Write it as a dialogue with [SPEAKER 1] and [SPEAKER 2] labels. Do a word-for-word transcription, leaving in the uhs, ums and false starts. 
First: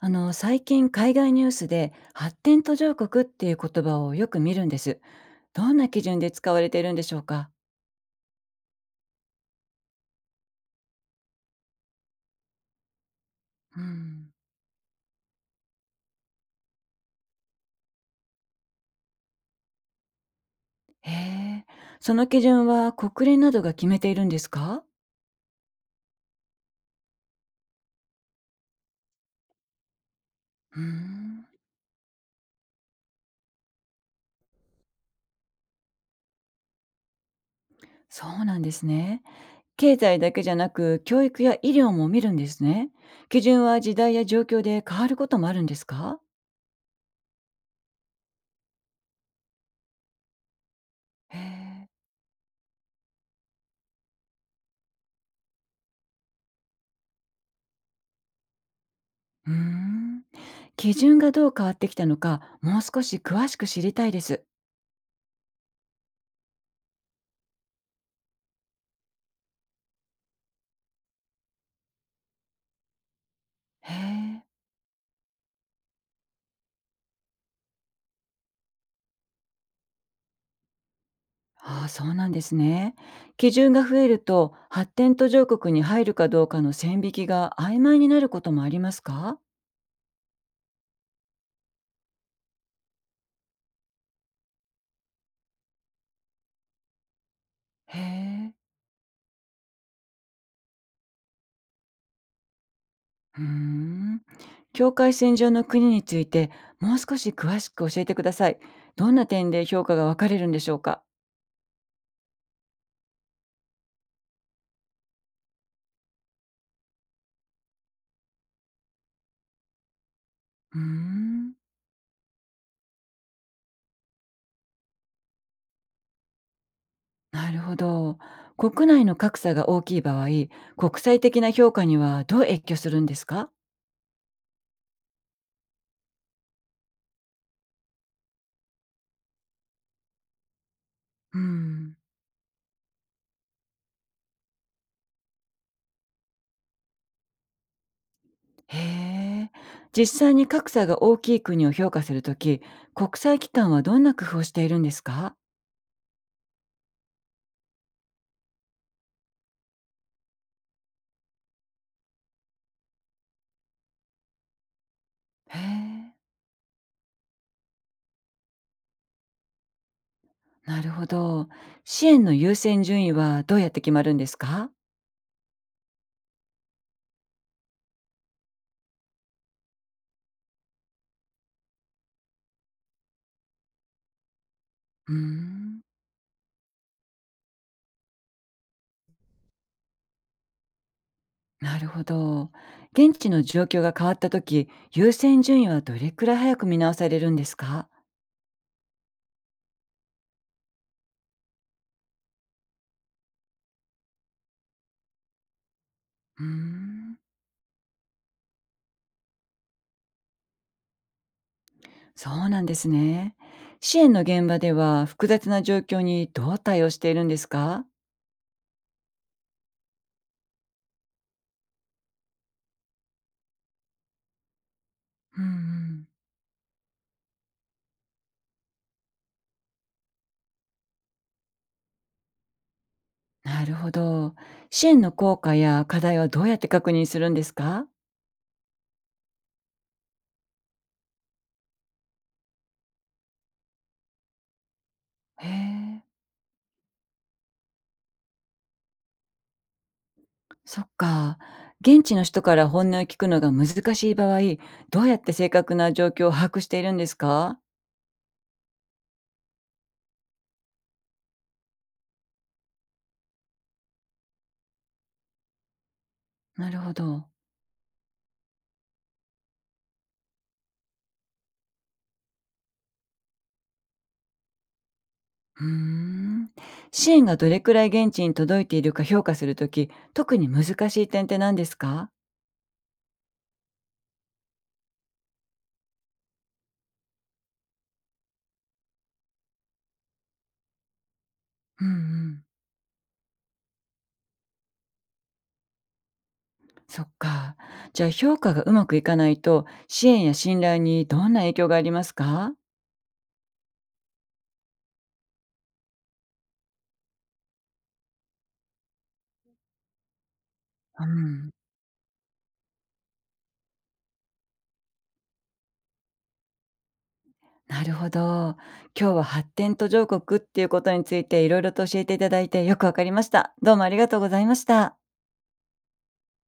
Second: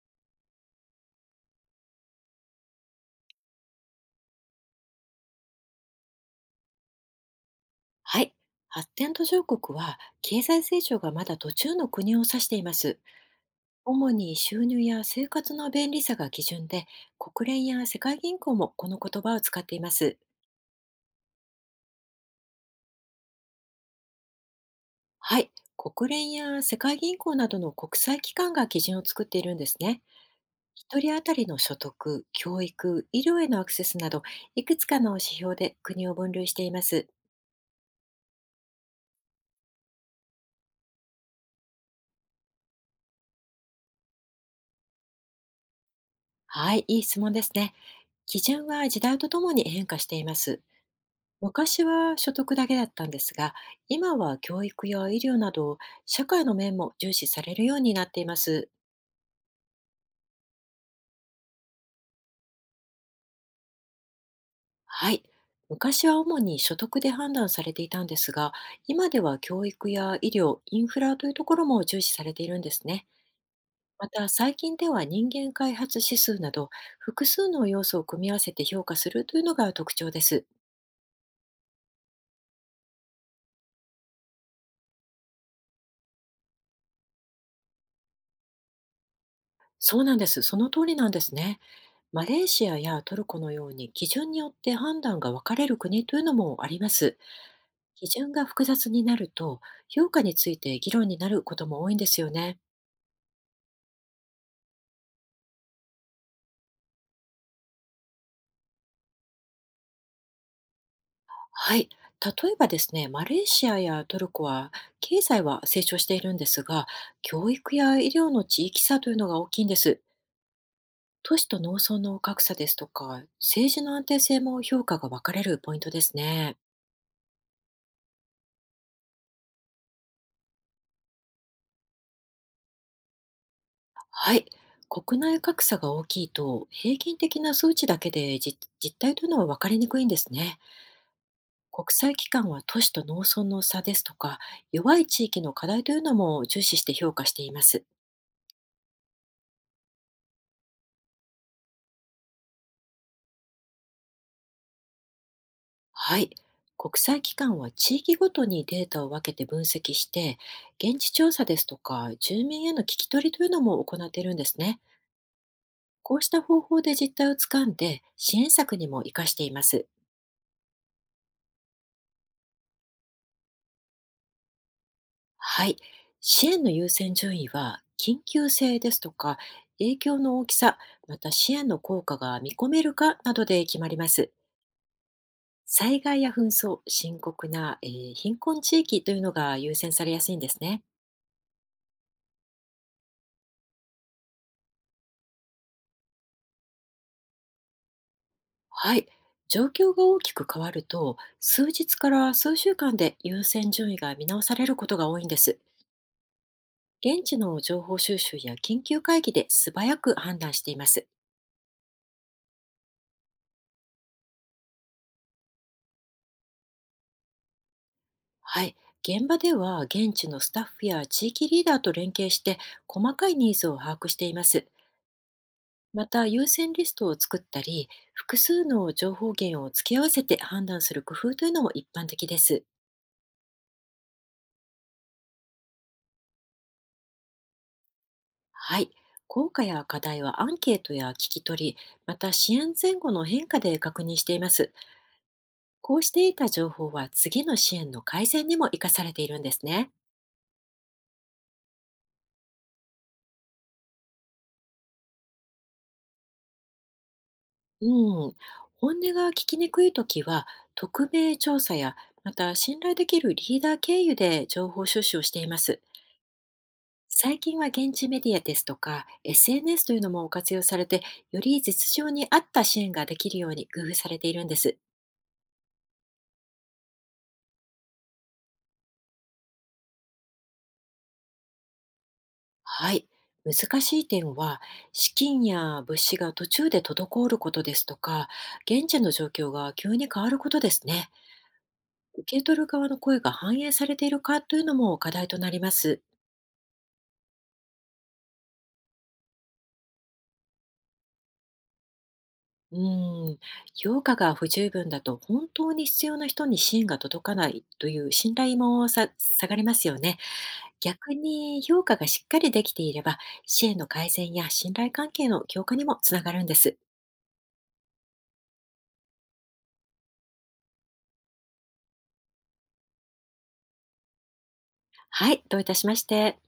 [SPEAKER 1] あの最近海外ニュースで発展途上国っていう言葉をよく見るんです。どんな基準で使われているんでしょうか。
[SPEAKER 2] はい。発展途上国は経済成長がまだ途中の国を指しています。
[SPEAKER 1] う
[SPEAKER 2] 主
[SPEAKER 1] ん。
[SPEAKER 2] に収入や生活の便利さが基準で、国連や世界銀行もこの言葉を使っています。
[SPEAKER 1] へえ。その基準は国連などが決めているんですか。
[SPEAKER 2] はい。国連や世界銀行などの国際機関が基準を作っているんですね。
[SPEAKER 1] う
[SPEAKER 2] 一人当た
[SPEAKER 1] ん。
[SPEAKER 2] りの所得、教育、医療へのアクセスなど、いくつかの指標で国を分類しています。
[SPEAKER 1] そうなんですね。経済だけじゃなく教育や医療も見るんですね。基準は時代や状況で変わることもあるんですか。
[SPEAKER 2] はい、いい質問ですね。基準は時代とともに変化しています。
[SPEAKER 1] へ
[SPEAKER 2] 昔
[SPEAKER 1] え。
[SPEAKER 2] は所得だけだったんですが、今は教育や医療など社会の面も重視されるようになっています。
[SPEAKER 1] うん。基準がどう変わってきたのか、もう少し詳しく知りたいです。
[SPEAKER 2] はい。昔は主に所得で判断されていたんですが、今では教育や医療、インフラというところも重視されているんですね。
[SPEAKER 1] へ
[SPEAKER 2] また
[SPEAKER 1] え。
[SPEAKER 2] 最近では人間開発指数など複数の要素を組み合わせて評価するというのが特徴です。
[SPEAKER 1] ああ、そうなんですね。基準が増えると、発展途上国に入るかどうかの線引きが曖昧になることもありますか？
[SPEAKER 2] そうなんです。その通りなんですね。マレーシアやトルコのように基準によって判断が分かれる国というのもあります。
[SPEAKER 1] へ
[SPEAKER 2] 基準が
[SPEAKER 1] え。
[SPEAKER 2] 複雑になると、評価について議論になることも多いんですよね。
[SPEAKER 1] うーん。境界線上の国について、もう少し詳しく教えてください。どんな点で評価が分かれるんでしょうか？
[SPEAKER 2] はい。例えばですね、マレーシアやトルコは経済は成長しているんですが、教育や医療の地域差というのが大きいんです。
[SPEAKER 1] うー
[SPEAKER 2] 都市
[SPEAKER 1] ん。
[SPEAKER 2] と農村の格差ですとか、政治の安定性も評価が分かれるポイントですね。
[SPEAKER 1] なるほど。国内の格差が大きい場合、国際的な評価にはどう影響するんですか？
[SPEAKER 2] はい。国内格差が大きいと、平均的な数値だけで実実態というのは分かりにくいんですね。
[SPEAKER 1] う
[SPEAKER 2] 国
[SPEAKER 1] ん。
[SPEAKER 2] 際機関は都市と農村の差ですとか、弱い地域の課題というのも重視して評価しています。
[SPEAKER 1] へえ。実際に格差が大きい国を評価するとき、国際機関はどんな工夫をしているんですか？
[SPEAKER 2] はい。国際機関は地域ごとにデータを分けて分析して、現地調査ですとか、住民への聞き取りというのも行っているんですね。
[SPEAKER 1] へ
[SPEAKER 2] こ
[SPEAKER 1] え。
[SPEAKER 2] うした方法で実態をつかんで、支援策にも活かしています。
[SPEAKER 1] なるほど。支援の優先順位はどうやって決まるんですか？
[SPEAKER 2] はい。支援の優先順位は、緊急性ですとか、影響の大きさ、また支援の効果が見込めるかなどで決まります。
[SPEAKER 1] うーん。
[SPEAKER 2] 災害や紛争、深刻な、えー貧困地域というのが優先されやすいんですね。
[SPEAKER 1] なるほど。現地の状況が変わったとき、優先順位はどれくらい早く見直されるんですか？
[SPEAKER 2] はい。状況が大きく変わると、数日から数週間で優先順位が見直されることが多いんです。
[SPEAKER 1] うーん。
[SPEAKER 2] 現地の情報収集や緊急会議で素早く判断しています。
[SPEAKER 1] そうなんですね。支援の現場では複雑な状況にどう対応しているんですか？
[SPEAKER 2] はい。現場では現地のスタッフや地域リーダーと連携して細かいニーズを把握しています。
[SPEAKER 1] うんう
[SPEAKER 2] ま
[SPEAKER 1] ん。
[SPEAKER 2] た、優先リストを作ったり、複数の情報源を付け合わせて判断する工夫というのも一般的です。
[SPEAKER 1] なるほど。支援の効果や課題はどうやって確認するんですか？
[SPEAKER 2] はい。効果や課題はアンケートや聞き取り、また支援前後の変化で確認しています。
[SPEAKER 1] へ
[SPEAKER 2] こ
[SPEAKER 1] え、
[SPEAKER 2] うして得た情報は次の支援の改善にも生かされているんですね。
[SPEAKER 1] そっか。現地の人から本音を聞くのが難しい場合、どうやって正確な状況を把握しているんですか？
[SPEAKER 2] うん。本音が聞きにくいときは、匿名調査や、また信頼できるリーダー経由で情報収集をしています。
[SPEAKER 1] なるほど。
[SPEAKER 2] 最近は現地メディアですとか エスエヌエス というのも活用されて、より実情に合った支援ができるように工夫されているんです。
[SPEAKER 1] うーん。支援がどれくらい現地に届いているか評価するとき、特に難しい点って何ですか？
[SPEAKER 2] はい。難しい点は資金や物資が途中で滞ることですとか、現地の状況が急に変わることですね。
[SPEAKER 1] うんう
[SPEAKER 2] 受け
[SPEAKER 1] ん。
[SPEAKER 2] 取る側の声が反映されているかというのも課題となります。
[SPEAKER 1] そっか。じゃあ評価がうまくいかないと、支援や信頼にどんな影響がありますか？
[SPEAKER 2] うん、評価が不十分だと本当に必要な人に支援が届かないという信頼もさ下がりますよね。
[SPEAKER 1] う
[SPEAKER 2] 逆
[SPEAKER 1] ん。
[SPEAKER 2] に評価がしっかりできていれば、支援の改善や信頼関係の強化にもつながるんです。
[SPEAKER 1] なるほど。今日は発展途上国っていうことについていろいろと教えていただいてよくわかりました。どうもありがとうございました。
[SPEAKER 2] はい、どういたしまして。